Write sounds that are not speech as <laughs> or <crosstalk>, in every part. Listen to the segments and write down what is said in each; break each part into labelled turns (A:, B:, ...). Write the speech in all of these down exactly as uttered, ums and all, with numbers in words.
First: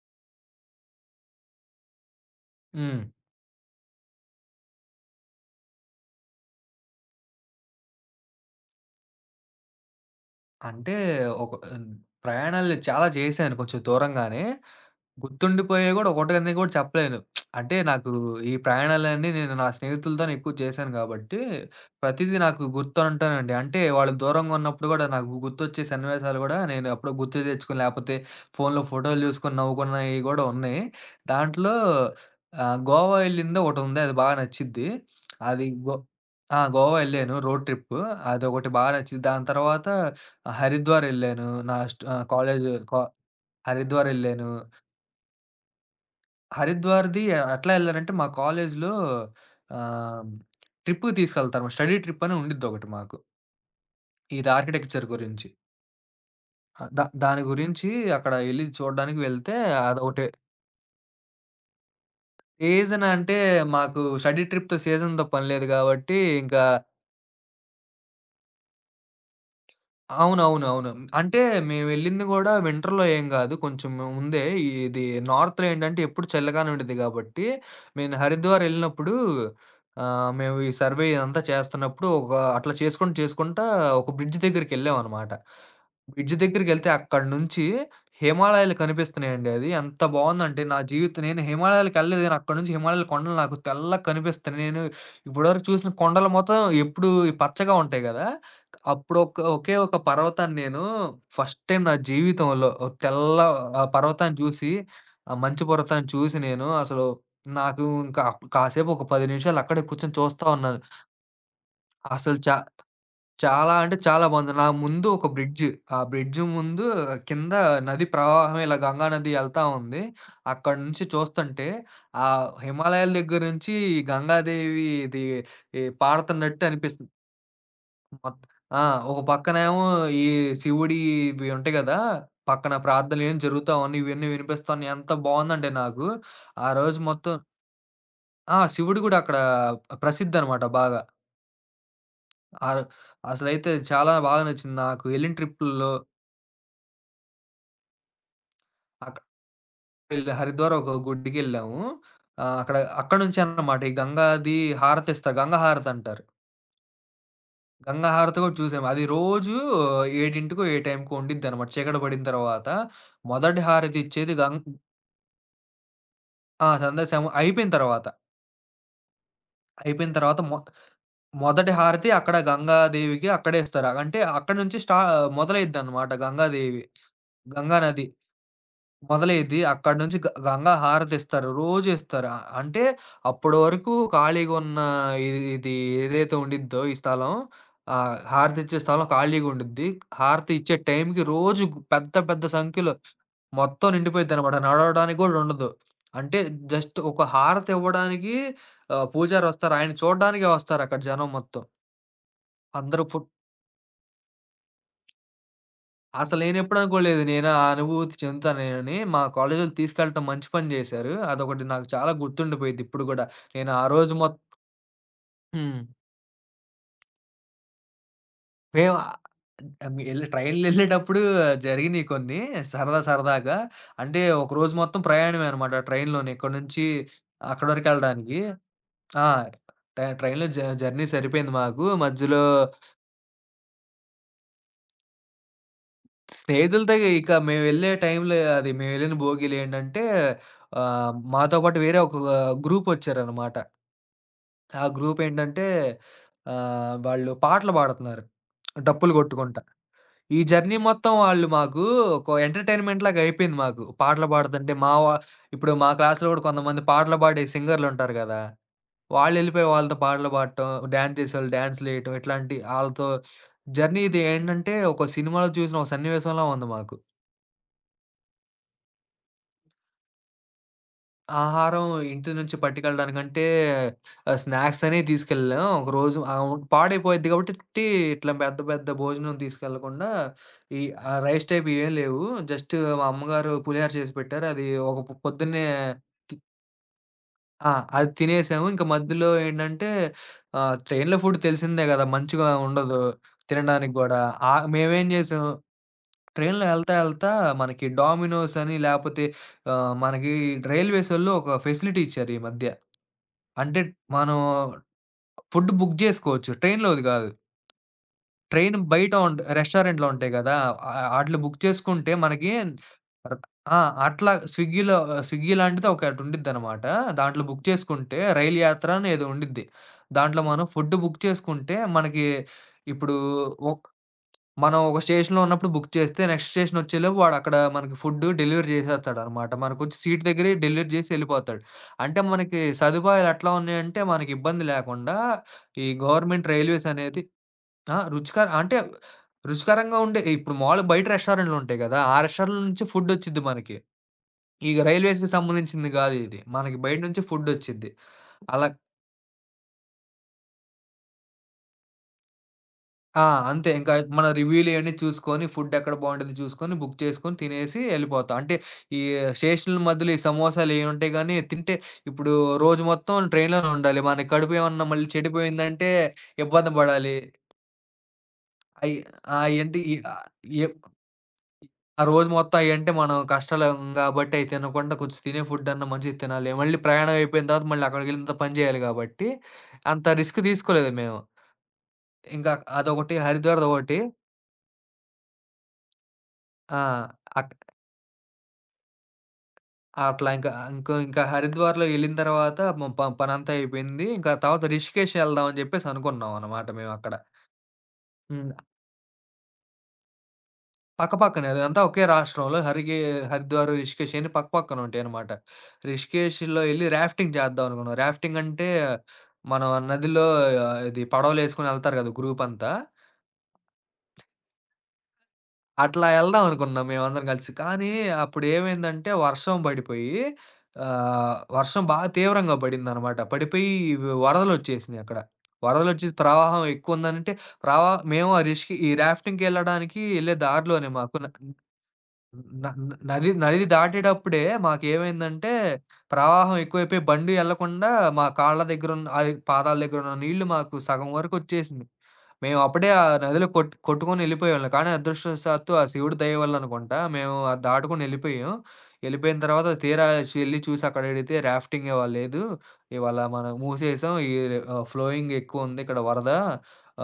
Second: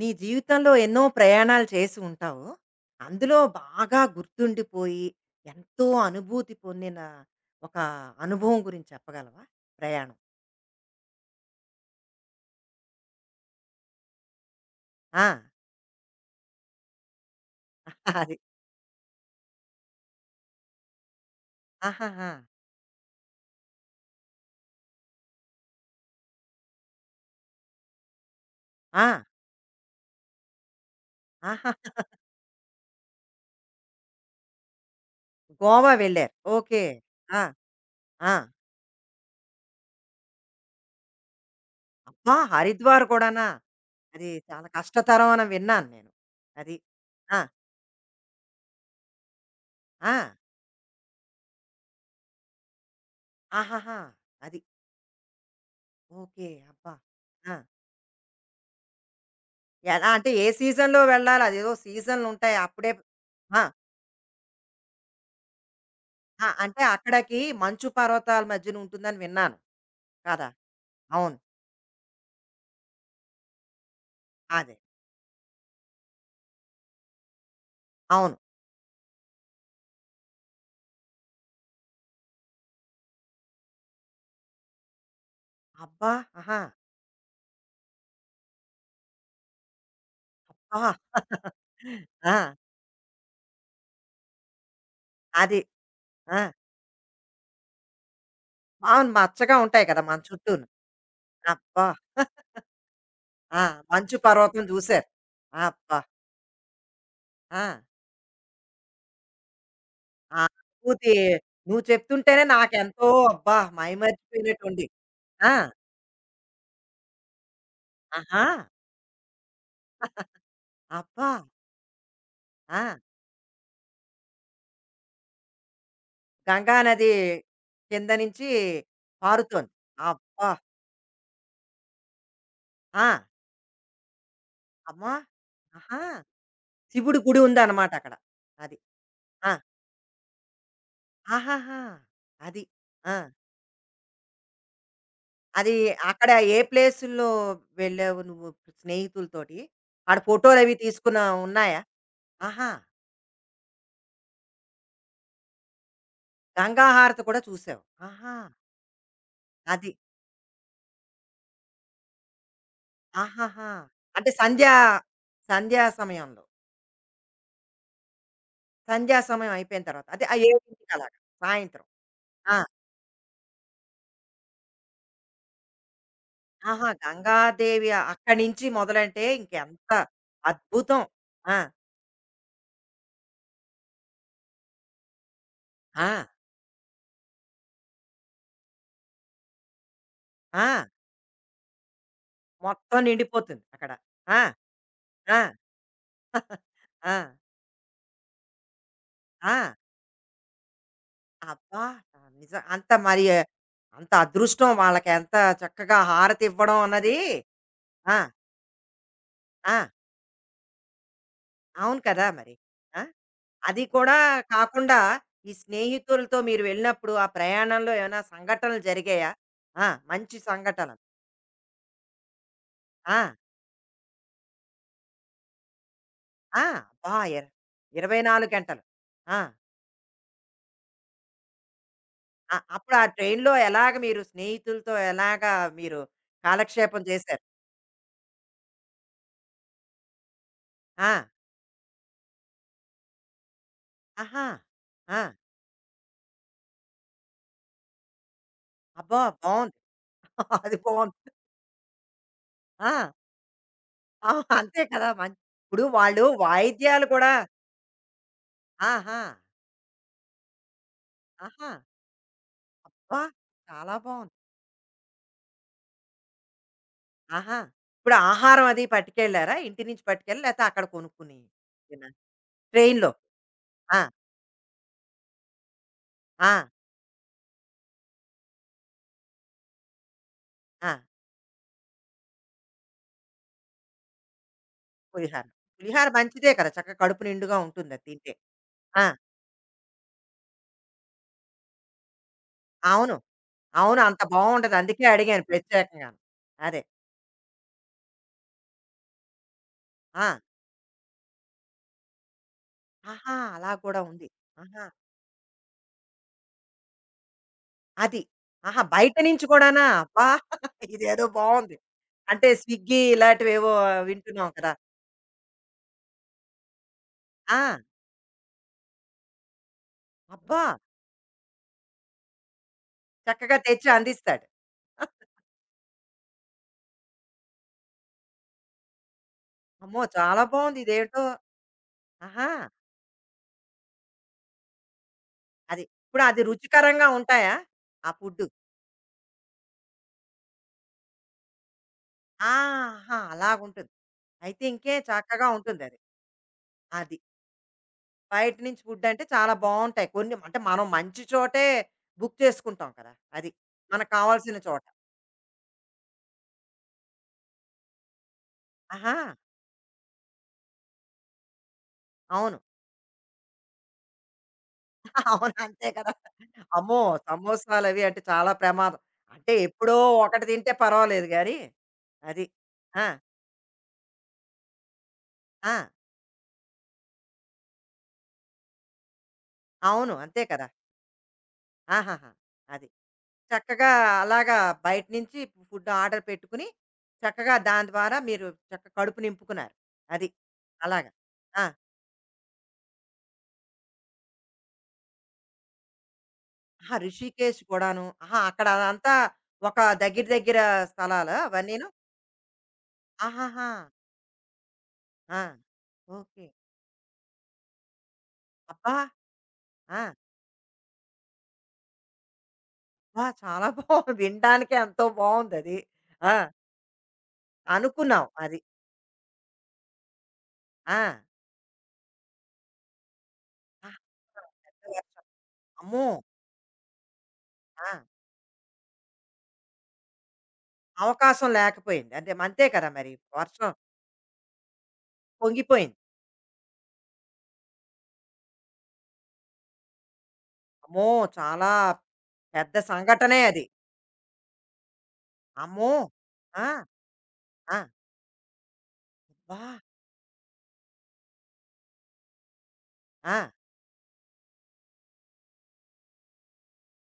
A: నీ జీవితంలో ఎన్నో ప్రయాణాలు చేసి ఉంటావు.
B: హ్మ్.
A: అందులో బాగా గుర్తుండిపోయి, ఎంతో అనుభూతి పొందిన ఒక అనుభవం గురించి చెప్పగలవా? ప్రయాణం.
B: అంటే ఒక ఆహ్, ప్రయాణాలు చాలా చేశాను కొంచెం దూరంగానే.
A: ఆ!
B: గుర్తుండిపోయాయి గూడా ఒకటని గూడా చెప్పలేను. అంటే నాకు
A: <laughs> అది.
B: ఈ ప్రయాణాలన్నీ నేను నా స్నేహితులతోనే ఎక్కువ చేశాను గాబట్టి,
A: ఆహాహా!
B: ప్రతీదీ నాకు గుర్తుంటానండి. అంటే వాళ్ళు దూరంగా ఉన్నప్పుడు గూడా నాకు గుర్తొచ్చే సన్నివేశాలు గూడా నేను ఎప్పుడో గుర్తు తెచ్చుకొని లేపోతే ఫోన్‌లో
A: ఆ!
B: ఫోటోలు జూసుకొని నవ్వుకున్నయి గూడా ఉన్నాయి.
A: ఆహా!
B: దాంట్లో ఆహ్, గోవా ఎళ్ళింది ఒకటుంది. అది బాగా నచ్చిద్ది. అది
A: గోవా
B: గో
A: వెళ్లారు.
B: ఆ!
A: ఓకే.
B: గోవా ఎళ్ళాను
A: ఆ!
B: Road trip.
A: ఆ!
B: అదొకటి బాగా నచ్చింది. దాని తర్వాత హరిద్వారెళ్ళాను. నా స్ట్ ఆహ్,
A: అబ్బా!
B: కాలేజు కా
A: హరిద్వార్ కూడానా? అది
B: హరిద్వారెళ్ళాను.
A: చాలా కష్టతరం అని విన్నాను నేను. అది.
B: హరిద్వార్‌ది
A: ఆ!
B: ఎట్లా ఎళ్లారంటే మా కాలేజ్‌లో
A: ఆ!
B: ఆహ్, ట్రిప్‌కి తీసుకెళ్తారు. స్టడీ ట్రిప్ అని ఉండిద్దొకటి మాకు.
A: ఆహాహా!
B: ఇది
A: అది.
B: ఆర్కిటెక్చర్ గురించి.
A: ఓకే.
B: ఆహ్,
A: అబ్బా!
B: దా దాని
A: ఆ!
B: గురించి అక్కడ ఎళ్లి చూడడానికి వెళ్తే
A: ఎలా
B: అదొకటి.
A: అంటే ఏ సీజన్‌లో వెళ్ళాలి? అదేదో సీజన్‌లుంటాయి. అప్పుడే
B: సీజన్ అంటే
A: ఆ!
B: మాకు స్టడీ ట్రిప్‌తో సీజన్‌తో పని లేదు కాబట్టి
A: ఆ!
B: ఇంకా
A: అంటే అక్కడికి మంచు పర్వతాల మధ్యన ఉంటుందని విన్నాను. కదా!
B: అవునవును. అవును.
A: అవును.
B: అంటే మేమెళ్ళింది గూడా వింటర్‌లో ఏం గాదు. కొంచెం ముందే
A: అదే.
B: ఇది నార్త్‌లో ఏంటంటే ఎప్పుడు చల్లగానే ఉండిద్ది గాబట్టి, నేను
A: అవును.
B: హరిద్వార్ ఎళ్ళినప్పుడు ఆహ్, మేము ఈ సర్వే ఇదంతా చేస్తున్నప్పుడు ఒక అట్లా చేసుకుంటూ చేసుకుంటా ఒక బ్రిడ్జ్ దగ్గరికెళ్ళామనమాట.
A: అబ్బా!
B: బ్రిడ్జ్
A: ఆహా!
B: దగ్గరికెళ్తే అక్కడి నుంచి హిమాలయాలు కనిపిస్తున్నాయండి. అది ఎంత బావుందంటే నా
A: ఆహా!
B: జీవితం నేను హిమాలయాలకెళ్ళలేదు గానీ
A: ఆ!
B: అక్కడి నుంచి హిమాలయాల కొండలు నాకు తెల్లగా కనిపిస్తున్నాయి. నేను
A: అది.
B: ఇప్పటివరకు చూసిన కొండలు
A: ఆ!
B: మొత్తం ఎప్పుడు ఈ పచ్చగా ఉంటాయి గదా!
A: అవును.
B: అప్పుడొక
A: మచ్చగా
B: ఒకే
A: ఉంటాయి
B: ఒక
A: కదా! మన
B: పర్వతాన్ని
A: చుట్టూను.
B: నేను ఫస్ట్ టైమ్
A: అబ్బా!
B: నా జీవితంలో ఒక తెల్ల
A: ఆ!
B: ఆ
A: మంచు
B: పర్వతాన్ని
A: పర్వతం
B: చూసి,
A: చూసారు.
B: ఆ మంచు
A: అబ్బా!
B: పర్వతాన్ని చూసి నేను అసలు
A: ఆ!
B: నాకు ఇంకా అప్- కాసేపు ఒక పది నిమిషాలు అక్కడే కూర్చొని
A: ఆ
B: చూస్తా ఉన్నాను.
A: అనుభూతి నువ్వు
B: అసలు
A: చెప్తుంటేనే
B: చా
A: నాకెంతో అబ్బా!
B: చాలా అంటే చాలా బాగుంది. నా
A: మైమరిచిపోయినట్టుంది.
B: ముందు ఒక
A: ఆ!
B: బ్రిడ్జ్. ఆ బ్రిడ్జ్ ముందు కింద నది
A: ఆహా!
B: ప్రవాహం ఇలా గంగా నది ఎళ్తా ఉంది. అక్కడి నుంచి
A: అబ్బా!
B: చూస్తుంటే ఆ
A: ఆ!
B: హిమాలయాల దగ్గర నుంచి ఈ గంగాదేవి ఇది ఈ పారుతున్నట్టు
A: గంగా నది
B: అనిపిస్తుంది.
A: కింద
B: మొత్
A: నుంచి
B: ఆ! ఒక
A: పారుతోంది.
B: పక్కనేమో ఈ
A: అబ్బా!
B: శివుడియి ఇవి ఉంటాయి గదా! పక్కన
A: ఆ!
B: ప్రార్థనలు ఏం జరుగుతా ఉన్నాయి. ఇవన్నీ వినిపిస్తా ఉన్నాయి. ఎంత
A: అమ్మా!
B: బావుందంటే
A: ఆహా!
B: నాకు, ఆ రోజు
A: శివుడి
B: మొత్తం
A: గుడి ఉందన్నమాట అక్కడ.
B: ఆ!
A: అది.
B: శివుడు గూడా అక్కడ
A: ఆ!
B: ప్రసిద్ధనమాట బాగా.
A: ఆహాహా! అది.
B: ఆహ్,
A: ఆ!
B: అసలైతే చాలా బాగా నచ్చింది నాకు. వెళ్ళిన
A: అది
B: ట్రిప్పుల్లో
A: అక్కడ ఏ ప్లేసుల్లో వెళ్ళావు నువ్వు
B: అక్కడ
A: స్నేహితులతోటి? ఆడ
B: వెళ్ళి హరిద్వార్
A: ఫోటోలవి
B: ఒక
A: తీసుకున్న
B: గుడికెళ్ళాము.
A: ఉన్నాయా?
B: ఆహ్,
A: ఆహా!
B: అక్కడ అక్కడి నుంచే అన్నమాట ఈ గంగాది హారతిస్తారు. గంగా హారతంటారు.
A: గంగా హారతి కూడా చూసావు.
B: గంగా
A: ఆహా!
B: హారతి గూడా చూసాము. అది రోజు
A: అది.
B: ఏడింటికో, ఏ టైంకో ఉండిద్దనమాట. చీకటి పడిన తర్వాత మొదటి
A: ఆహాహా!
B: హారతి
A: అంటే
B: ఇచ్చేది గం
A: సంధ్యా సంధ్యా సమయంలో.
B: ఆ! సందడిసాము. అయిపోయిన తర్వాత,
A: సంధ్యా సమయం అయిపోయిన తర్వాత.
B: అయిపోయిన
A: అదే ఆ
B: తర్వాత మొ
A: ఏడు గంటలకి అలాగా
B: మొదటి
A: సాయంత్రం.
B: హారతి అక్కడ
A: ఆ!
B: గంగాదేవికి అక్కడే ఇస్తారు. అంటే అక్కడి నుంచి స్టా మొదలైద్దనమాట గంగాదేవి,
A: ఆహా!
B: గంగా
A: గంగాదేవి
B: నది.
A: అక్కడి నుంచి మొదలంటే
B: మొదలైద్ది.
A: ఇంకెంత
B: అక్కడి నుంచి గ గంగా
A: అద్భుతం.
B: హారతిస్తారు.
A: ఆ!
B: రోజు ఇస్తారు. ఆహ్, అంటే అప్పడి వరకు ఖాళీగున్న ఇది ఇది
A: ఆ!
B: ఏదైతే ఉండిద్దో ఈ స్థలం ఆహ్, హారతిచ్చే స్థలం ఖాళీగుండిద్ది. హారతి ఇచ్చే
A: ఆ!
B: టైంకి రోజు గు పెద్ద పెద్ద సంఖ్యలో
A: మొత్తం నిండిపోతుంది
B: మొత్తం
A: అక్కడ. ఆ!
B: నిండిపోయిద్దనమాట. నడవడానికి
A: ఆ!
B: గూడా ఉండదు. అంటే జస్ట్
A: ఆ!
B: ఒక హారతివ్వడానికి ఆహ్,
A: ఆ!
B: పూజారొస్తారు. ఆయన చూడ్డానికే వస్తారక్కడ జనం మొత్తం.
A: అబ్బా! నిజం అంత
B: అందరూ ఫు
A: మరి అంత అదృష్టం వాళ్ళకెంత చక్కగా
B: అసలు
A: హారతి
B: నేనెప్పుడు
A: ఇవ్వడం అన్నది.
B: అనుకోలేదు. నేను ఆ అనుభూతి
A: ఆ!
B: చెందుతానేనని. మా కాలేజోళ్ళు
A: ఆ!
B: తీసుకెళ్ళటం మంచి పని జేశారు. అదొకటి నాకు
A: అవును
B: చాలా
A: కదా! మరి.
B: గుర్తుండిపోయిద్ది
A: ఆ!
B: ఇప్పుడు గూడా. నేను ఆ
A: అది
B: రోజు
A: కూడా
B: మొత్
A: కాకుండా ఈ
B: హ్మ్.
A: స్నేహితులతో మీరు వెళ్ళినప్పుడు ఆ ప్రయాణంలో ఏమైనా సంఘటనలు
B: మేము ఆహ్,
A: జరిగాయా? ఆ!
B: హ్మ్. ఎళ్ళి
A: మంచి సంఘటనలు.
B: ట్రైన్‌లెళ్ళేటప్పుడు జరిగినియి కొన్ని సరదా
A: ఆ!
B: సరదాగా. అంటే ఒకరోజు మొత్తం ప్రయాణమే అనమాట ట్రైన్‌లోనే. ఇక్కడి
A: ఆ!
B: నుంచి
A: అబ్బా! ఇర
B: అక్కడి వరకు ఎళ్ళడానికి.
A: ఇరవై నాలుగు గంటలు.
B: ఆ!
A: ఆ!
B: ట్రై ట్రైన్‌లో జ జర్నీ సరిపోయింది మాకు. మధ్యలో
A: అ అప్పుడు ఆ ట్రైన్‌లో ఎలాగ మీరు స్నేహితులతో ఎలాగా మీరు
B: స్నేహితులతో
A: కాలక్షేపం
B: ఇక
A: చేశారు?
B: మేమెళ్ళే టైంలో అది మేమెళ్ళిన భోగిలేంటంటే ఆహ్,
A: ఆ!
B: మాతో పాటు వేరే ఒక గ్రూపొచ్చారనమాట.
A: ఆహా!
B: ఆ
A: ఆ!
B: గ్రూపేంటంటే ఆహ్, వాళ్ళు పాటలు పాడుతున్నారు. డప్పులు
A: అబ్బా!
B: కొట్టుకుంటా.
A: బావుంది.
B: ఈ
A: <laughs>
B: జర్నీ
A: అది
B: మొత్తం
A: బావుంది.
B: వాళ్ళు మాకు ఒక
A: ఆ!
B: ఎంటర్‌టైన్‌మెంట్ లాగా అయిపోయింది మాకు. పాటలు
A: ఆ!
B: పాడుతుంటే
A: అంతే
B: మా
A: కదా!
B: వా
A: మం
B: ఇప్పుడు
A: ఇప్పుడు
B: మా
A: వాళ్ళు
B: క్లాస్‌లో కూడా కొంతమంది
A: వాయిద్యాలు
B: పాటలు
A: కూడా
B: పాడే సింగర్‌లుంటారు గదా!
A: ఆహా!
B: వాళ్ళెళ్ళిపోయి వాళ్ళతో పాటలు పాడటం, డాన్స్ చేసేవాళ్ళు
A: ఆహా!
B: డాన్స్‌లేయటం ఇట్లాంటి ఆళ్ళతో
A: అబ్బా! చాలా
B: జర్నీ ఇది
A: బావుంది.
B: ఏంటంటే ఒక సినిమాలో చూసిన ఒక సన్నివేశంలా ఉంది మాకు.
A: ఆహా! ఇప్పుడు ఆహారం అది పట్టుకెళ్లారా? ఇంటి నుంచి పట్టుకెళ్ళి లేతే అక్కడ కొనుక్కుని
B: ఆహారం
A: తిన్నా
B: ఇంటి నుంచి
A: ట్రైన్‌లో.
B: పట్టుకెళ్ళడానికంటే
A: ఆ!
B: ఆహ్, స్నాక్స్ అనే తీసుకెళ్ళాం. ఒకరోజు ఆహ్,
A: ఆ!
B: పాడైపోయిద్ది కాబట్టి ఇట్లా పెద్ద పెద్ద భోజనం తీసుకెళ్ళకుండా ఈ
A: ఆ!
B: ఆహ్, రైస్ టైప్ ఏం లేవు. జస్ట్ మా అమ్మగారు పులిహోర చేసి పెట్టారు. అది ఒక పొ
A: పులిహార.
B: పొద్దున్నే
A: పులిహార
B: తి
A: మంచిదే కదా! చక్కగా కడుపు నిండుగా
B: ఆ!
A: ఉంటుంది అది
B: అది
A: తింటే.
B: తినేసాము. ఇంక
A: ఆ!
B: మధ్యలో ఏంటంటే ఆహ్, ట్రైన్‌లో ఫుడ్ తెలిసిందే గదా! మంచిగా ఉండదు
A: అవును.
B: తినడానికి
A: అవును.
B: గూడా.
A: అంత
B: ఆహ్,
A: బావుండదు. అందుకే
B: మేమేం జేసాం
A: అడిగాను ప్రత్యేకంగాను.
B: ట్రైన్‌లో
A: అదే.
B: ఎళ్తా, ఎళ్తా మనకి డోమినోస్ అని లేపోతే ఆహ్,
A: ఆ!
B: మనకి రైల్వేసోళ్ళు ఒక ఫెసిలిటీ ఇచ్చారు ఈ మధ్య.
A: ఆహా! అలా
B: అంటే
A: కూడా ఉంది.
B: మనం
A: ఆహా!
B: ఫుడ్ బుక్ జేసుకోవచ్చు. ట్రైన్‌లోది గాదు.
A: అది.
B: ట్రైన్
A: ఆహా!
B: బయట
A: బయట
B: ఉంట్
A: నుంచి కూడానా?
B: రెస్టారెంట్‌లో
A: అబ్బా!
B: ఉంటాయి గదా!
A: <laughs>
B: ఆహ్,
A: ఇదేదో
B: ఆటిలో బుక్
A: బావుంది.
B: చేసుకుంటే
A: అంటే
B: మనకి
A: స్విగ్గీ
B: ర్
A: ఇలాంటివేవో
B: ఆ! అట్లా
A: వింటున్నాం కదా!
B: స్విగ్గీలో స్విగ్గీ లాంటిది ఒకటి ఉండిద్దనమాట. దాంట్లో
A: ఆ!
B: బుక్ చేసుకుంటే రైలు యాత్ర అనేదో ఉండిద్ది. దాంట్లో
A: అబ్బా!
B: మనం ఫుడ్ బుక్ చేసుకుంటే మనకి ఇప్పుడు
A: చక్కగా
B: ఒక్
A: తెచ్చి అందిస్తాడు.
B: మనం ఒక స్టేషన్‌లో ఉన్నప్పుడు బుక్ చేస్తే నెక్స్ట్ స్టేషన్ వచ్చేలోపు వాడక్కడ మనకి ఫుడ్డు డెలివరీ చేసేస్తాడనమాట. మనకొచ్చి
A: అమ్మో!
B: సీట్
A: చాలా
B: దగ్గరే
A: బావుంది.
B: డెలివరీ చేసి
A: ఇదేంటో
B: ఎళ్ళిపోతాడు. అంటే
A: ఆహా!
B: మనకి సదుపాయాలు ఎట్లా ఉన్నాయంటే మనకి ఇబ్బంది లేకుండా
A: అది.
B: ఈ
A: ఇప్పుడు అది
B: గవర్నమెంట్ రైల్వేస్
A: రుచికరంగా
B: అనేది
A: ఉంటాయా?
B: ఆ!
A: ఆ
B: రుచికర
A: ఫుడ్డు?
B: అంటే రుచికరంగా ఉండే ఇప్పుడు మాములుగా బయట రెస్టారెంట్‌లు ఉంటాయి గదా! ఆ
A: ఆ!
B: రెస్టారెంట్‌ల నుంచి ఫుడ్
A: ఆహా!
B: వచ్చిద్ది మనకి.
A: అలాగుంటుంది. అయితే
B: ఈ
A: ఇంకే
B: రైల్వేస్‌కి
A: చక్కగా ఉంటుందది.
B: సంబంధించింది
A: అది.
B: గాదు ఇది. మనకి బయట
A: అది
B: నుంచి ఫుడ్ వచ్చిద్ది.
A: బయట
B: అలా
A: నుంచి ఫుడ్ అంటే చాలా బావుంటాయి. కొన్ని అంటే మనం మంచి చోటే బుక్ చేసుకుంటాం కదా!
B: ఆ!
A: అది.
B: అంతే ఇంకా
A: మనకు
B: మన
A: కావాల్సిన చోట.
B: రివ్యూ‌లియన్నీ చూసుకొని, ఫుడ్ ఎక్కడ బావుంటది చూసుకొని, బుక్ చేసుకొని, తినేసి ఎళ్ళిపోతాం. అంటే ఈ
A: ఆహా!
B: స్టేషన్‌ల మధ్యలో ఈ సమోసాలయ్యుంటాయి గానీ, తింటే ఇప్పుడు
A: అవును.
B: రోజు మొత్తం ట్రైన్‌లోనే ఉండాలి. మన కడుపు ఏమన్నా మళ్ళీ
A: <laughs> అవును. అంతే
B: చెడిపోయిందంటే
A: కదా!
B: ఇబ్బంది
A: అమ్మో!
B: పడాలి.
A: సమోసాలవి అంటే చాలా
B: అయి
A: ప్రమాదం.
B: ఆ!
A: అంటే
B: అయ్యంటే ఈ
A: ఎప్పుడో
B: ఆహ్,
A: ఒకటి తింటే
B: ఎప్
A: పర్వాలేదు గానీ,
B: ఆ రోజు
A: అది.
B: మొత్తం అయ్యంటే
A: ఆ!
B: మనం కష్టాలేం గాబట్టి అయి తినకుండా కొంచెం తినే
A: ఆ!
B: ఫుడ్డన్నా మంచిది తినాలి. మళ్ళీ ప్రయాణం అయిపోయిన తర్వాత మళ్ళీ అక్కడికెళ్ళిన తర్వాత పని జేయాలి గాబట్టి, అంత
A: అవును.
B: రిస్క్
A: అంతే కదా!
B: తీసుకోలేదు మేము.
A: ఆహాహా!
B: ఇంకా
A: అది.
B: అదొకటి
A: చక్కగా
B: హరిద్వార్‌దొకటి.
A: అలాగా బయట నుంచి ఫుడ్ ఆర్డర్ పెట్టుకుని,
B: ఆ! అక్
A: చక్కగా దాని ద్వారా మీరు చక్క కడుపు నింపుకున్నారు. అది.
B: అట్లా ఇంకా ఇంకో
A: అలాగా.
B: ఇంకా
A: ఆ!
B: హరిద్వార్‌లో ఎళ్ళిన తర్వాత మ ప పనంతా అయిపోయింది. ఇంకా తర్వాత రిషికేష్ ఎళ్దాం అని జెప్పేసి అనుకున్నాం అన్నమాట
A: ఆహా!
B: మేమక్కడ.
A: రిషికేష్ కూడాను. ఆహా!
B: హ్మ్.
A: అక్కడ అదంతా ఒక దగ్గర దగ్గర స్థలాలా
B: పక్కపక్కనే అదంతా
A: అవన్నీను?
B: ఒకే రాష్ట్రంలో హరిగే హరిద్వార్,
A: ఆహాహా!
B: రిషికేష్ అయన్నీ పక్కపక్కన ఉంటాయన్నమాట.
A: ఆ! ఓకే.
B: రిషికేష్‌లో ఎళ్లి రాఫ్టింగ్ చేద్దాం అనుకున్నాం. రాఫ్టింగ్ అంటే
A: అబ్బా!
B: మనం
A: ఆ!
B: నదిలో ఆహ్, ఇది పడవలేసుకొని ఎళ్తారు గదా! గ్రూప్ అంతా.
A: అబ్బా! చాలా బావుంది. వినడానికే ఎంతో బావుందది.
B: అట్లా
A: ఆ!
B: ఎళ్దాం అనుకున్నాం మేమందరం కలిసి. కానీ
A: అనుకున్నావు అది.
B: అప్పుడేమైందంటే వర్షం పడిపోయి
A: ఆ!
B: ఆహ్, వర్షం బా తీవ్రంగా పడిందనమాట. పడిపోయి
A: ఆహా! పెద్ద
B: వరదలొచ్చేసినియి అక్కడ.
A: వర్షం. అమ్మో!
B: వరదలొచ్చేసి ప్రవాహం ఎక్కువుందనంటే
A: ఆ!
B: ప్రవా మేము ఆ రిష్‌కి ఈ రాఫ్టింగ్‌కెళ్ళడానికి ఎళ్ళే దారిలోనే మాకు న
A: అవకాశం లేకపోయింది. అంటే
B: న
A: అంతే కదా
B: న
A: మరి.
B: నది నది
A: వర్షం
B: దాటేటప్పుడే మాకేమైందంటే,
A: పొంగిపోయింది.
B: ప్రవాహం ఎక్కువైపోయి బండి ఎళ్ళకుండా మా కాళ్ళ దగ్గరున్న అది పాదాల దగ్గరున్న నీళ్ళు మాకు
A: అమ్మో!
B: సగం
A: చాలా
B: వరకొచ్చేసింది. మేము
A: పెద్ద
B: అప్పుడే ఆ
A: సంఘటనే
B: నదిలో
A: అది.
B: కొట్ కొట్టుకొని ఎళ్ళిపోయేవాళ్ళం. కానీ అదృష్టవశాత్తు ఆ
A: అమ్మో!
B: శివుడి దయ
A: ఆ!
B: వల్లనుకుంటా మేము అది
A: ఆ!
B: దాటుకొని ఎళ్ళిపోయాం. ఎళ్ళిపోయిన
A: అబ్బా!
B: తర్వాత తీరా చ్ ఎళ్లి చూసి అక్కడడిగితే రాఫ్టింగ్ ఇవాళ లేదు. ఇవాళ
A: ఆ!
B: మనం మూసేసాం. ఈ ఆహ్, ఫ్లోయింగ్ ఎక్కువుంది. ఇక్కడ వరద.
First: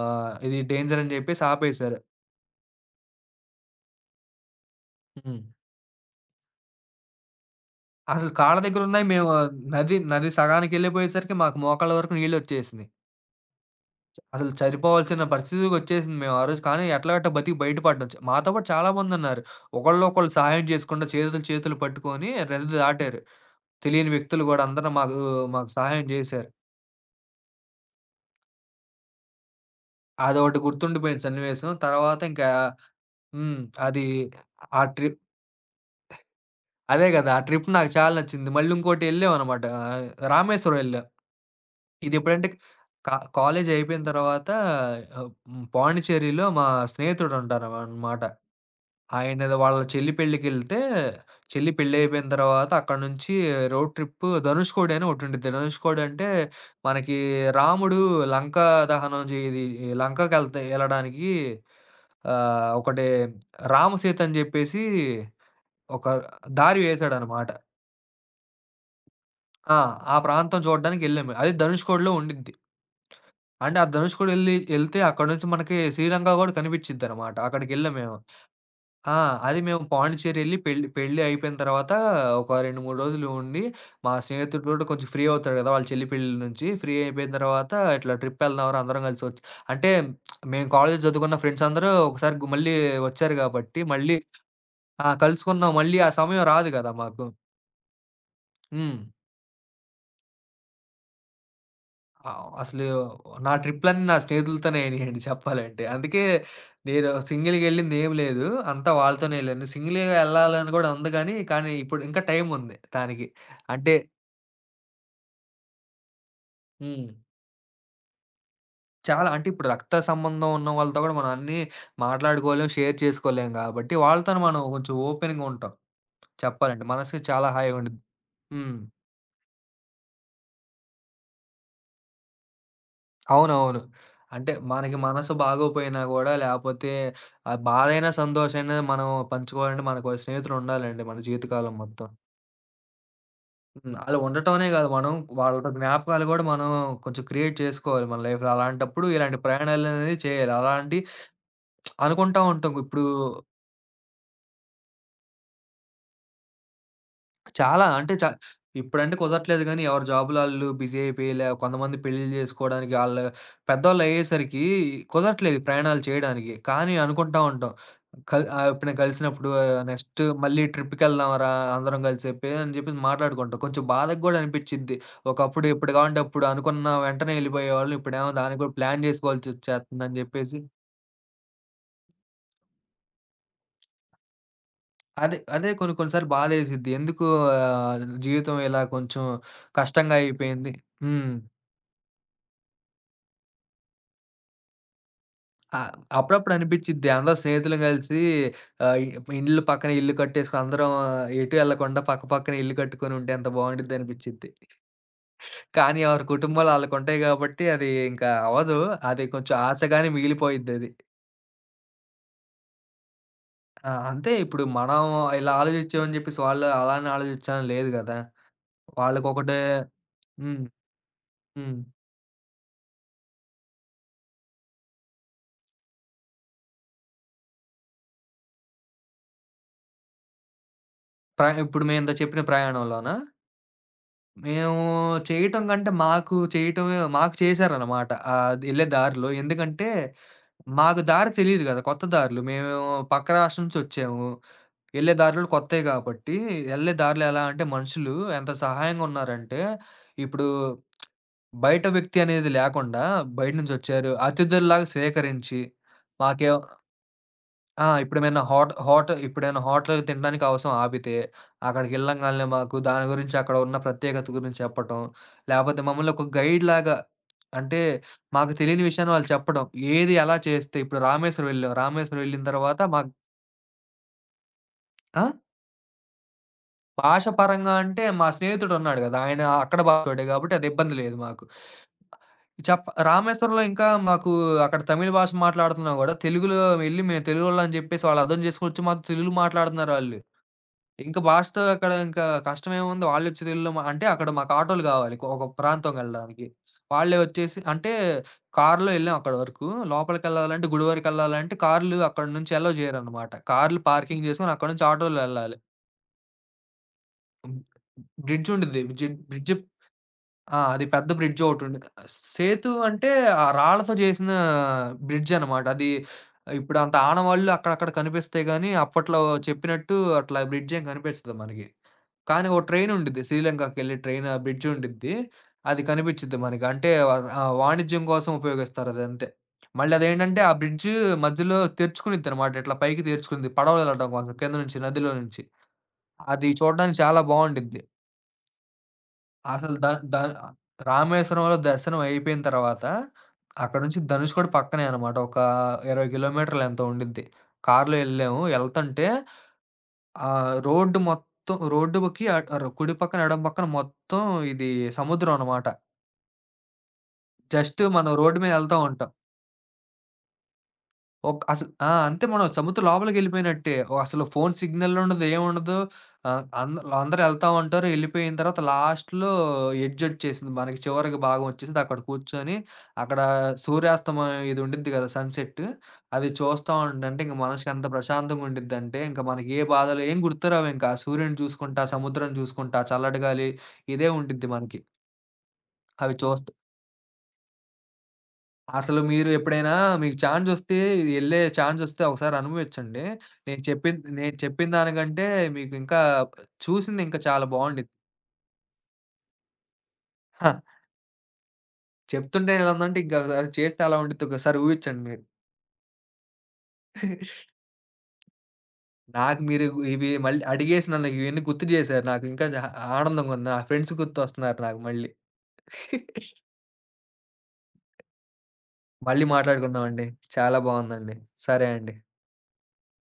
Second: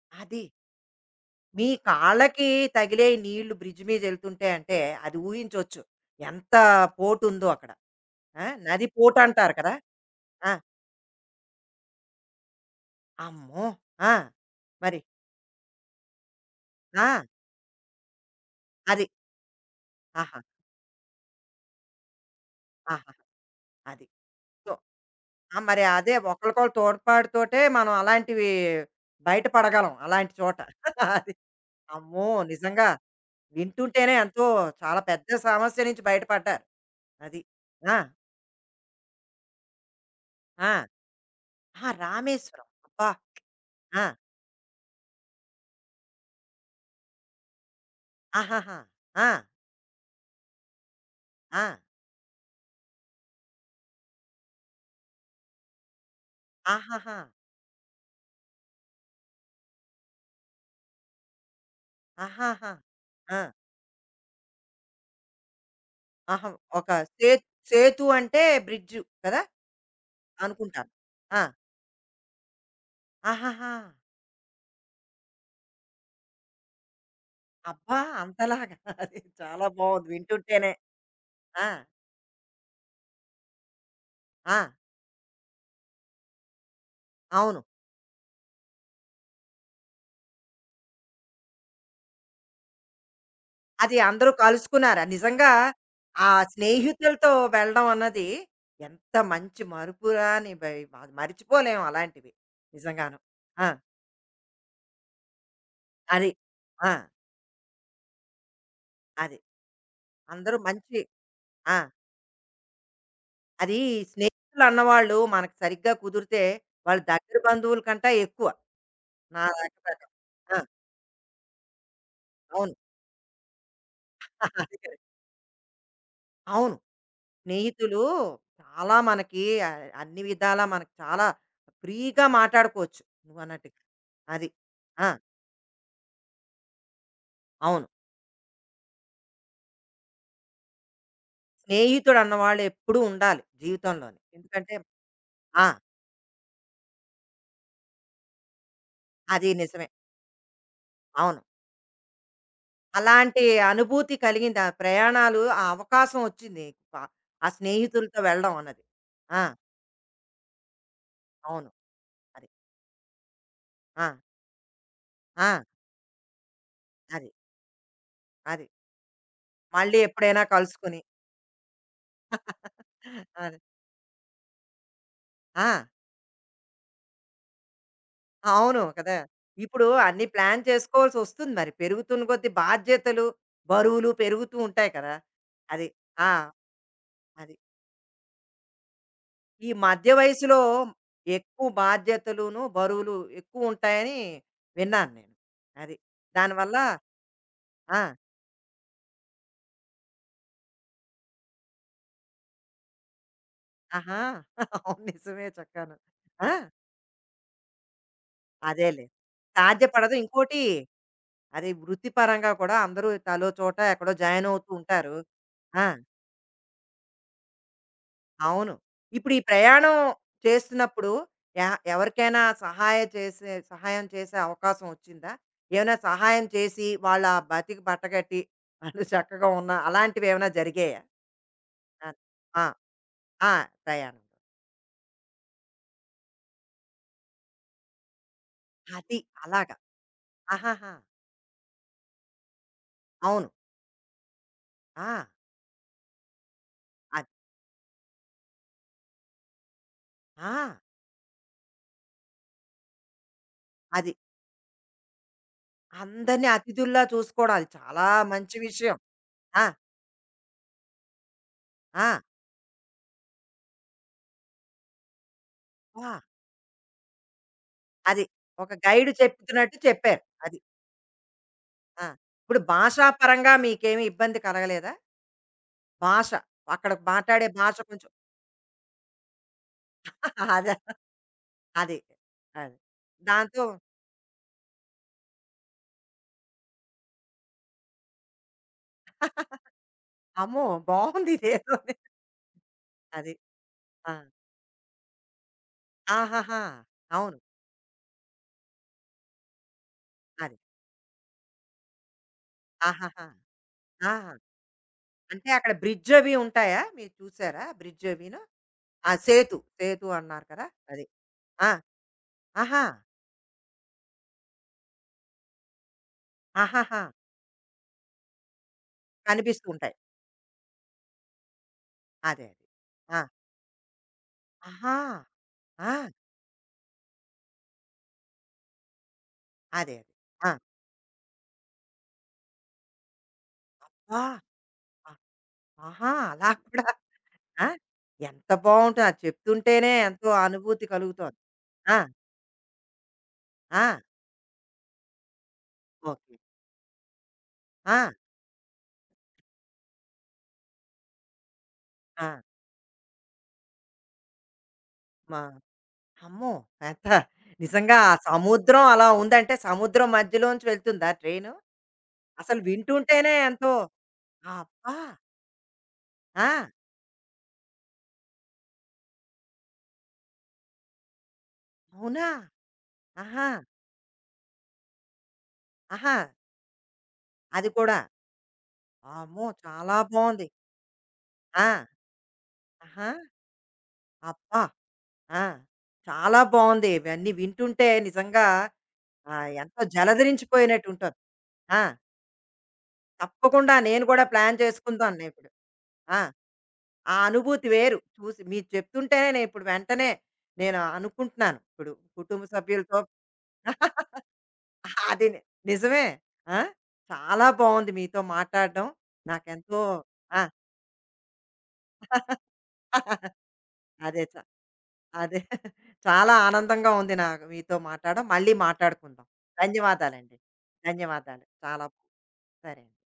B: ఆహ్,
A: అది.
B: ఇది డేంజర్ అని జెప్పేసి
A: మీ
B: ఆపేశారు.
A: కాళ్ళకి తగిలే నీళ్లు బ్రిడ్జ్ మీద వెళ్తుంటే అంటే అది
B: హ్మ్.
A: ఊహించొచ్చు. ఎంత పోటు ఉందో అక్కడ.
B: అసలు
A: ఆ!
B: కాళ్ళ
A: నది
B: దగ్గరున్నాయి.
A: పోటు
B: మేము
A: అంటారు కదా!
B: నది, నది
A: ఆ!
B: సగానికెళ్ళిపోయేసరికి మాకు మోకాళ్ళ వరకు నీళ్ళొచ్చేసినియి.
A: అమ్మో! ఆ!
B: అసలు
A: మరి
B: చనిపోవాల్సిన పరిస్థితికొచ్చేసింది మేము ఆ రోజు. కానీ
A: ఆ!
B: ఎట్లాగట్ట బతికి బయట పడ్డాం. చ మాతో పాటు చాలా
A: అది.
B: మందున్నారు. ఒకళ్ళనొకళ్ళు
A: ఆహా!
B: సహాయం చేసుకుంటా చేతులు, చేతులు పట్టుకొని నది
A: ఆహా!
B: దాటారు.
A: అది.
B: తెలియని వ్యక్తులు గూడా
A: సో,
B: అందరూ మాకు,
A: ఆ!
B: మాకు
A: మరి
B: సహాయం
A: అదే
B: జేశారు.
A: ఒకళ్ళకొకళ్ళు తోడ్పాటుతోటే మనం అలాంటివి బయట పడగలం అలాంటి
B: అదొకటి
A: చోట. <laughs>
B: గుర్తుండిపోయిన
A: అది.
B: సన్నివేశం. తర్వాత
A: అమ్మో!
B: ఇంకా
A: నిజంగా
B: హ్మ్. అది
A: వింటుంటేనే ఎంతో
B: ఆ
A: చాలా
B: ట్రిప్
A: పెద్ద సమస్య నుంచి బయటపడ్డారు.
B: అదే గదా!
A: అది.
B: ఆ ట్రిప్ నాకు
A: ఆ!
B: చాలా నచ్చింది. మళ్ళీ ఇంకోటి ఎళ్ళామనమాట. ఆహ్, రామేశ్వరం
A: ఆ!
B: ఎళ్ళాం.
A: ఆ!
B: ఇదెప్పుడంటే
A: రామేశ్వరం. అబ్బా!
B: కా కాలేజ్ అయిపోయిన
A: ఆ!
B: తర్వాత ఆహ్, హ్మ్. పాండిచ్చేరిలో మా స్నేహితుడుంటారనమాట.
A: ఆహాహా! ఆ!
B: ఆయనది వాళ్ళ చెల్లి పెళ్ళికెళ్తే,
A: ఆ!
B: చెల్లి పెళ్ళయిపోయిన తర్వాత అక్కడి నుంచి రోడ్ ట్రిప్పు ధనుష్కోడి అని ఒకటుండిద్ది. ధనుష్కోడంటే మనకి
A: ఆహాహా!
B: రాముడు లంకా దహనం జే ఇది లంకకెళ్తే ఎళ్ళడానికి ఆహ్,
A: ఆహాహా!
B: ఒకటి
A: ఆ!
B: రామసేతు అని జెప్పేసి ఒక
A: ఆహా!
B: దారి
A: ఒక సే
B: వేశాడనమాట.
A: సేతు అంటే బ్రిడ్జు కదా!
B: ఆ! ఆ ప్రాంతం
A: అనుకుంటాను.
B: చూడడానికెళ్ళాము.
A: ఆ!
B: అది ధనుష్కోడిలో ఉండిద్ది.
A: ఆహాహా!
B: అంటే ఆ ధనుష్‌కోడి ఎళ్లి ఎళ్తే అక్కడ నుంచి మనకి శ్రీలంక గూడా కనిపిచ్చిద్దనమాట. అక్కడికెళ్ళాం
A: అబ్బా!
B: మేము.
A: అంతలాగా <laughs>
B: ఆ!
A: అది
B: అది
A: చాలా
B: మేము
A: బావుంది
B: పాండిచ్చేరి ఎళ్లి
A: వింటుంటేనే.
B: పెళ్లి పెళ్లి అయిపోయిన
A: ఆ!
B: తర్వాత ఒక రెండు, మూడు రోజులు ఉండి, మా
A: ఆ!
B: స్నేహితుడు కూడా కొంచెం ఫ్రీ అవుతాడు గదా! వాళ్ళ చెల్లి పెళ్లి నుంచి. ఫ్రీ అయిపోయిన
A: అవును.
B: తర్వాత ఇట్లా ట్రిప్ ఎళ్దాంరా అందరం కలిసి వచ్చి అంటే మేము కాలేజ్ చదువుకున్న ఫ్రెండ్స్ అందరూ ఒకసారి గు మళ్ళీ వచ్చారు గాబట్టి
A: అది
B: మళ్ళీ
A: అందరూ కలుసుకున్నారా?
B: ఆ!
A: నిజంగా
B: కలుసుకున్నాం. మళ్ళీ ఆ
A: ఆ
B: సమయం రాదు గదా! మాకు.
A: స్నేహితులతో వెళ్ళడం అన్నది
B: హ్మ్.
A: ఎంత మంచి మరుపురాని బై అది మరిచిపోలేము
B: ఆ!
A: అలాంటివి
B: అసలు
A: నిజంగాను.
B: నా
A: ఆ!
B: ట్రిప్‌లన్నీ నా స్నేహితులతోనే అయినాయండి చెప్పాలంటే. అందుకే
A: అది. ఆ!
B: నేను సింగిల్‌గెళ్ళింది ఏమి లేదు. అంతా వాళ్ళతోనే
A: అది.
B: ఎళ్ళాను. సింగిల్‌గా
A: అందరూ
B: ఎళ్ళాలని కూడా
A: మంచి
B: ఉంది గానీ, కానీ
A: ఆ!
B: ఇప్పుడు ఇంకా టైం ఉంది దానికి.
A: అది
B: అంటే
A: స్నేహితులు అన్నవాళ్ళు మనకు సరిగ్గా కుదిరితే వాళ్ళ
B: హ్మ్.
A: దగ్గర బంధువుల కంటే ఎక్కువ
B: చాలా
A: నా
B: అంటే ఇప్పుడు
A: లెక్క
B: రక్త
A: ప్రకారం.
B: సంబంధం
A: ఆ!
B: ఉన్న వాళ్ళతో కూడా మనం అన్నీ మాట్లాడుకోలేం,
A: అవును.
B: షేర్ చేసుకోలేం గాబట్టి, వాళ్ళతోనే
A: <laughs>
B: మనం
A: అదే
B: కొంచెం
A: కదా!
B: ఓపెన్‌గా ఉంటాం
A: అవును.
B: చెప్పాలంటే. మనసుకి చాలా హాయిగా ఉండిద్ది.
A: స్నేహితులు
B: హ్మ్.
A: చాలా మనకి ఆహ్, అన్ని విధాలా మనకు చాలా ఫ్రీగా మాటాడుకోవచ్చు నువ్వన్నట్టుగా.
B: అవునవును.
A: అది.
B: అంటే మనకి
A: ఆ!
B: మనసు బాగోపోయినా గూడా లేపోతే ఆ
A: అవును.
B: బాధైనా, సంతోషమైనా మనం పంచుకోవాలంటే మనకో స్నేహితుడుండాలండి మన జీవితకాలం మొత్తం.
A: స్నేహితుడు అన్నవాళ్ళు ఎప్పుడూ ఉండాలి
B: హ్మ్. అలా
A: జీవితంలోని.
B: ఉండటమనే
A: ఎందుకంటే
B: గాదు మనం
A: ఆ!
B: వాళ్ళతో జ్ఞాపకాలు గూడా మనం కొంచెం క్రియేట్ చేసుకోవాలి మన లైఫ్‌లో. అలాంటప్పుడు ఇలాంటి
A: అది నిజమే.
B: ప్రయాణాలనేవి చేయాలి. అలాంటి
A: అవును.
B: అనుకుంటా ఉంటాం. ఇప్పుడు
A: అలాంటి అనుభూతి కలిగింది. ఆ ప్రయాణాలు ఆ అవకాశం వచ్చింది. ప ఆ ఆ
B: చాలా అంటే
A: స్నేహితులతో
B: చా
A: వెళ్ళడం అన్నది.
B: ఇప్పుడంటే
A: ఆ!
B: కుదరట్లేదు గానీ, ఎవరి జాబులు ఆళ్ళు బిజీ అయిపోయి, లే
A: అవును.
B: కొంతమంది పెళ్ళిళ్ళు
A: అది.
B: జేసుకోవడానికి ఆళ్ళ పెద్దోళ్ళు
A: ఆ!
B: అయ్యేసరికి
A: ఆ!
B: కుదరట్లేదు ప్రయాణాలు చేయడానికి. కానీ
A: అది.
B: అనుకుంటా ఉంటాం. కల్ ఆహ్,
A: అది.
B: ఎప్పుడైనా కలిసినప్పుడు ఆహ్,
A: మళ్ళీ
B: నెక్స్ట్
A: ఎప్పుడైనా
B: మళ్ళీ
A: కలుసుకొని.
B: ట్రిప్‌కెళ్దాం రా అందరం కలిసి చెప్పి అని జెప్పేసి మాట్లాడుకుంటాం.
A: అది.
B: కొంచెం బాధగా గూడా అనిపిచ్చిద్ది. ఒకప్పుడు
A: ఆ!
B: ఎప్పుడు కావాలంటే అప్పుడు అనుకున్న వెంటనే ఎళ్ళిపోయేవాళ్ళు. ఇప్పుడేమో దానికి గూడా
A: అవును
B: ప్లాన్
A: కదా! ఇప్పుడు
B: జేసుకోవాల్సొచ్చేత్తందని
A: అన్నీ
B: జెప్పేసి
A: ప్లాన్ చేసుకోవాల్సొస్తుంది మరి. పెరుగుతున్న కొద్దీ బాధ్యతలు, బరువులు పెరుగుతూ ఉంటాయి కదా!
B: అదే, అదే
A: అది.
B: కొన్ని కొన్ని సార్లు
A: ఆ!
B: బాధేసిద్ది. ఎందుకు
A: అది.
B: ఆహ్, జీవితం ఇలా కొంచెం
A: ఈ మధ్య
B: కష్టంగా
A: వయసులో
B: అయిపోయింది. హ్మ్.
A: ఎక్కువ బాధ్యతలును, బరువులు ఎక్కువుంటాయని విన్నాను నేను.
B: ఆ!
A: అది.
B: అప్పుడప్పుడు
A: దానివల్ల
B: అనిపిచ్చిద్ది. అందరం స్నేహితులం
A: ఆ!
B: కలిసి ఆహ్, ఇ ఇండ్లు పక్కన ఇల్లు కట్టేసుకొని అందరం ఎటు ఎళ్ళకుండా పక్క పక్కనే ఇల్లు కట్టుకొని ఉంటే ఎంత బావుండిద్ది
A: ఆహా!
B: అనిపిచ్చిద్ది.
A: <laughs> అవును. నిజమే చక్కను.
B: కానీ ఎవరి
A: ఆ!
B: కుటుంబాలు ఆళ్ళకుంటాయి కాబట్టి అది ఇంకా అవ్వదు.
A: అదేలే.
B: అది కొంచెం ఆశగానే
A: సాధ్యపడదు. ఇంకోటి
B: మిగిలిపోయిద్దది.
A: అది వృత్తిపరంగా కూడా అందరూ తలో చోట
B: ఆ!
A: ఎక్కడో
B: అంతే
A: జాయిన్
B: ఇప్పుడు
A: అవుతూ
B: మనం
A: ఉంటారు.
B: ఇలా
A: ఆ!
B: ఆలోచించామని చెప్పేసి వాళ్ళు అలానే ఆలోచించాలని లేదు గదా!
A: అవును. ఇప్పుడు ఈ
B: వాళ్ళకొకటే
A: ప్రయాణం
B: హ్మ్.
A: చేస్తున్నప్పుడు యా
B: హ్మ్.
A: ఎవరికైనా సహాయ చేసే సహాయం చేసే అవకాశం వచ్చిందా? ఏమైనా సహాయం చేసి వాళ్ళ బతికి బట్టగట్టి వాళ్ళు చక్కగా ఉన్న అలాంటివేమైనా జరిగాయా?
B: ప్ర ఇప్పుడు
A: ఆ!
B: మేవిందాక చెప్పిన
A: ఆ!
B: ప్రయాణంలోనా?
A: ఆ! ప్రయాణం.
B: మేము చేయటం కంటే మాకు చేయటమే మాకు చేశారన్నమాట. ఆహ్, ఎళ్ళే
A: అది
B: దారిలో.
A: అలాగా.
B: ఎందుకంటే,
A: ఆహాహా!
B: మాకు దారి తెలీదు గదా! కొత్త దారులు. మేము పక్క
A: అవును.
B: రాష్ట్రం నుంచొచ్చాము.
A: ఆ!
B: ఎళ్ళే దారులు కొత్తయి కాబట్టి, ఎళ్ళే దారిలో
A: అది.
B: ఎలా అంటే మనుషులు ఎంత సహాయంగా ఉన్నారంటే, ఇప్పుడు
A: ఆ!
B: బయట వ్యక్తి అనేది లేకుండా బయట నుంచొచ్చారు.
A: అది.
B: అతిథుల్లాగా స్వీకరించి,
A: అందరిని
B: మాకేం
A: అతిథుల్లా చూసుకోవడం అది
B: ఆ!
A: చాలా
B: ఇప్పుడేమైనా
A: మంచి
B: హోట
A: విషయం.
B: హోట ఇప్పుడేమైనా
A: ఆ!
B: హోటల్‌కి తినడానికి అవసరం ఆపితే,
A: ఆ!
B: అక్కడికెళ్ళంగాల్నే మాకు దాని గురించి అక్కడ ఉన్న ప్రత్యేకత గురించి చెప్పటం, లేపోతే మమ్మల్ని
A: ఆ!
B: ఒక గైడ్‌లాగా అంటే,
A: అది.
B: మాకు
A: ఒక
B: తెలియని
A: గైడ్
B: విషయాన్ని వాళ్ళు చెప్పడం.
A: చెప్తున్నట్టు
B: ఏది
A: చెప్పారు.
B: ఎలా
A: అది.
B: చేస్తే ఇప్పుడు రామేశ్వరం వెళ్ళాం.
A: ఆ!
B: రామేశ్వరం వెళ్ళిన
A: ఇప్పుడు
B: తర్వాత మాకు
A: భాషాపరంగా మీకేమి ఇబ్బంది కలగలేదా?
B: ఆ!
A: భాష. అక్కడ
B: భాష
A: మాట్లాడే
B: పరంగా
A: భాష
B: అంటే
A: కొంచెం
B: మా స్నేహితుడున్నాడు గదా! ఆయన అక్కడ భాషోడే గాబట్టి
A: <laughs>
B: అది
A: అదే.
B: ఇబ్బంది లేదు మాకు.
A: అది. అది.
B: చెప్ప రామేశ్వరంలో
A: దాంతో
B: ఇంకా మాకు అక్కడ తమిళ్ భాష మాట్లాడుతున్నా గూడా తెలుగులో వెళ్లి మేము తెలుగోళ్ళని జెప్పేసి వాళ్ళు అర్థం జేసుకొచ్చి మాతో తెలుగులో
A: <laughs>
B: మాట్లాడుతున్నారు ఆళ్ళు.
A: అమ్మో!
B: ఇంక భాషతో అక్కడ
A: బావుందిదేదోని.
B: ఇంకా కష్టమేముంది.
A: అది.
B: వాళ్ళొచ్చి తెలుగులో మా అంటే
A: ఆ!
B: అక్కడ మాకు ఆటోలు గావాలి. ఒక ప్రాంతం ఎళ్ళడానికి.
A: ఆహాహా!
B: వాళ్ళే
A: అవును.
B: వచ్చేసి అంటే కారులో ఎళ్ళాం అక్కడి వరకు.
A: అది.
B: లోపలికెళ్ళాలంటే, గుడి వరకెళ్ళాలంటే కార్లు అక్కడి నుంచి అలౌ
A: ఆహాహా!
B: చేయరనమాట. కార్లు
A: ఆ!
B: పార్కింగ్ చేసుకొని అక్కడి నుంచి ఆటోలో
A: అంటే
B: ఎళ్ళాలి.
A: అక్కడ బ్రిడ్జ్ అవి ఉంటాయా? మీరు
B: హ్మ్.
A: చూసారా బ్రిడ్జ్ అవిను?
B: బ్రిడ్జ్ ఉండిద్ది. బ్రిడ్జ్
A: ఆ!
B: బ్రిడ్జ్
A: సేతు. సేతు అన్నారు
B: ఆ!
A: కదా!
B: అది
A: అది.
B: పెద్ద బ్రిడ్జ్
A: ఆ!
B: ఒకటుండి సేతు
A: ఆహా!
B: అంటే ఆ రాళ్ళతో చేసిన బ్రిడ్జ్ అనమాట. అది ఇప్పుడు అంత
A: ఆహాహా!
B: ఆనవాళ్లు అక్కడక్కడ కనిపిస్తాయి గానీ, అప్పట్లో
A: కనిపిస్తూ ఉంటాయి.
B: చెప్పినట్టు అట్లా బ్రిడ్జ్ ఏం కనిపించదు మనకి. కానీ
A: అదే. అదే.
B: ఓ ట్రైన్ ఉండిద్ది.
A: ఆ!
B: శ్రీలంకకెళ్ళే ట్రైన్ ఆ బ్రిడ్జ్
A: ఆహా!
B: ఉండిద్ది. అది
A: ఆ!
B: కనిపిచ్చిద్ది మనకి. అంటే ఆహ్, ఆ వాణిజ్యం కోసం ఉపయోగిస్తారు అదంతే. మళ్ళీ
A: అదే. అదే.
B: అదేంటంటే ఆ
A: ఆ!
B: బ్రిడ్జ్ మధ్యలో తెరుచుకునిద్దనమాట. ఇట్లా పైకి తెరుచుకునిద్ది. పడవలెళ్ళటం
A: ఆ!
B: కోసం కింద నుంచి నదిలో
A: ఆ!
B: నుంచి.
A: ఆహా!
B: అది
A: అలా కూడా.
B: చూడడానికి చాలా
A: ఆ!
B: బావుండిద్ది.
A: ఎంత బావుంటుంది. అది
B: అసలు ద
A: చెప్తుంటేనే
B: ద
A: ఎంతో అనుభూతి కలుగుతోంది.
B: రామేశ్వరంలో
A: ఆ!
B: దర్శనం అయిపోయిన తర్వాత అక్కడి
A: ఆ!
B: నుంచి ధనుష్కోడి పక్కనే అనమాట. ఒక ఇరవై
A: ఓకే.
B: కిలోమీటర్లు ఎంతో ఉండిద్ది. కారులో
A: ఆ!
B: యెళ్ళాము. యెళ్తంటే ఆ! రోడ్డు మొత్తం రోడ్డుకి
A: ఆ!
B: ఆహ్, కుడి పక్కన, ఎడమ పక్కన మొత్తం ఇది సముద్రం
A: మా
B: అనమాట.
A: అమ్మో! ఎంత
B: జస్ట్
A: నిజంగా
B: మనం
A: ఆ
B: రోడ్డు మీద ఎళ్తా
A: సముద్రం అలా
B: ఉంటాం.
A: ఉందంటే, సముద్రం మధ్యలోంచి వెళ్తుందా
B: ఒక్
A: ట్రైను?
B: అసలు ఆ! అంతే మనం
A: అసలు
B: సముద్రం
A: వింటుంటేనే ఎంతో
B: లోపలికెళ్ళిపోయినట్టే. ఓ అసలు ఫోను
A: అబ్బా!
B: సిగ్నలుండదు, ఏముండదు. ఆహ్,
A: ఆ!
B: అంద అందరూ ఎళ్తా ఉంటారు. ఎళ్ళిపోయిన తర్వాత లాస్ట్‌లో ఎడ్జొచ్చేసింది. మనకి చివరికి భాగం వచ్చేసింది. అక్కడ
A: అవునా?
B: కూర్చొని, అక్కడ
A: ఆహా!
B: సూర్యాస్తమయం ఇది ఉండిద్ది కదా! సన్‌సెట్టు.
A: ఆహా!
B: అది చూస్తా ఉండంటే ఇంక
A: అది
B: మనసుకి ఎంత
A: కూడా.
B: ప్రశాంతంగా ఉండిద్దంటే, ఇంక
A: అమ్మో!
B: మనకి ఏ
A: చాలా
B: బాధలు ఏం
A: బావుంది.
B: గుర్తురావింక. ఆ సూర్యుడిని
A: ఆ!
B: చూసుకుంటా, సముద్రం చూసుకుంటా,
A: ఆహా!
B: చల్లటి గాలి ఇదే ఉండిద్ది
A: అబ్బా!
B: మనకి.
A: ఆ!
B: అవి
A: చాలా
B: చూస్త
A: బావుంది. ఇవన్నీ వింటుంటే నిజంగా
B: అసలు మీరు
A: ఆహ్,
B: ఎప్పుడైనా
A: ఎంతో
B: మీకు ఛాన్సొస్తే
A: జలధరించిపోయినట్టుంటది.
B: ఎళ్ళే
A: ఆ!
B: ఛాన్సొస్తే ఒకసారి అనుభవిచ్చండి. నేను
A: తప్పకుండా
B: చెప్పింది
A: నేను కూడా
B: నేను
A: ప్లాన్
B: చెప్పిన
A: చేసుకుందాను
B: దానికంటే
A: నేనిప్పుడు.
B: మీకు ఇంకా
A: ఆ!
B: చూసింది
A: ఆ
B: ఇంకా చాలా
A: అనుభూతి
B: బావుండిద్ది.
A: వేరు. చూసి మీరు చెప్తుంటేనే నేనిప్పుడు వెంటనే
B: హా!
A: నేను అనుకుంటున్నాను ఇప్పుడు. కుటుంబ
B: చెప్తుంటే ఎలా ఉందంటే
A: సభ్యులతో
B: ఇంకోసారి చేస్తే ఎలా
A: <laughs>
B: ఉండిద్దో ఒకసారి ఊహిచ్చండి మీరు.
A: అది ని నిజమే. ఆ! చాలా బావుంది మీతో మాట్లాడడం.
B: నాకు మీరు
A: నాకెంతో
B: ఇవి మళ్ళీ
A: ఆ!
B: అడిగేసి నన్ను ఇవన్నీ గుర్తు జేశారు. నాకు ఇంకా జ
A: <laughs>
B: ఆనందంగుంది. నా ఫ్రెండ్స్
A: అదే.
B: గుర్తొస్తున్నారు నాకు మళ్ళీ.
A: అదే. <laughs> చాలా ఆనందంగా ఉంది నాకు మీతో మాట్లాడడం. మళ్ళీ
B: మళ్ళీ
A: మాట్లాడుకుందాం.
B: మాట్లాడుకుందామండి.
A: ధన్యవాదాలండి.
B: చాలా బావుందండి.
A: ధన్యవాదాలు.
B: సరే
A: చాలా
B: అండి.
A: సరే.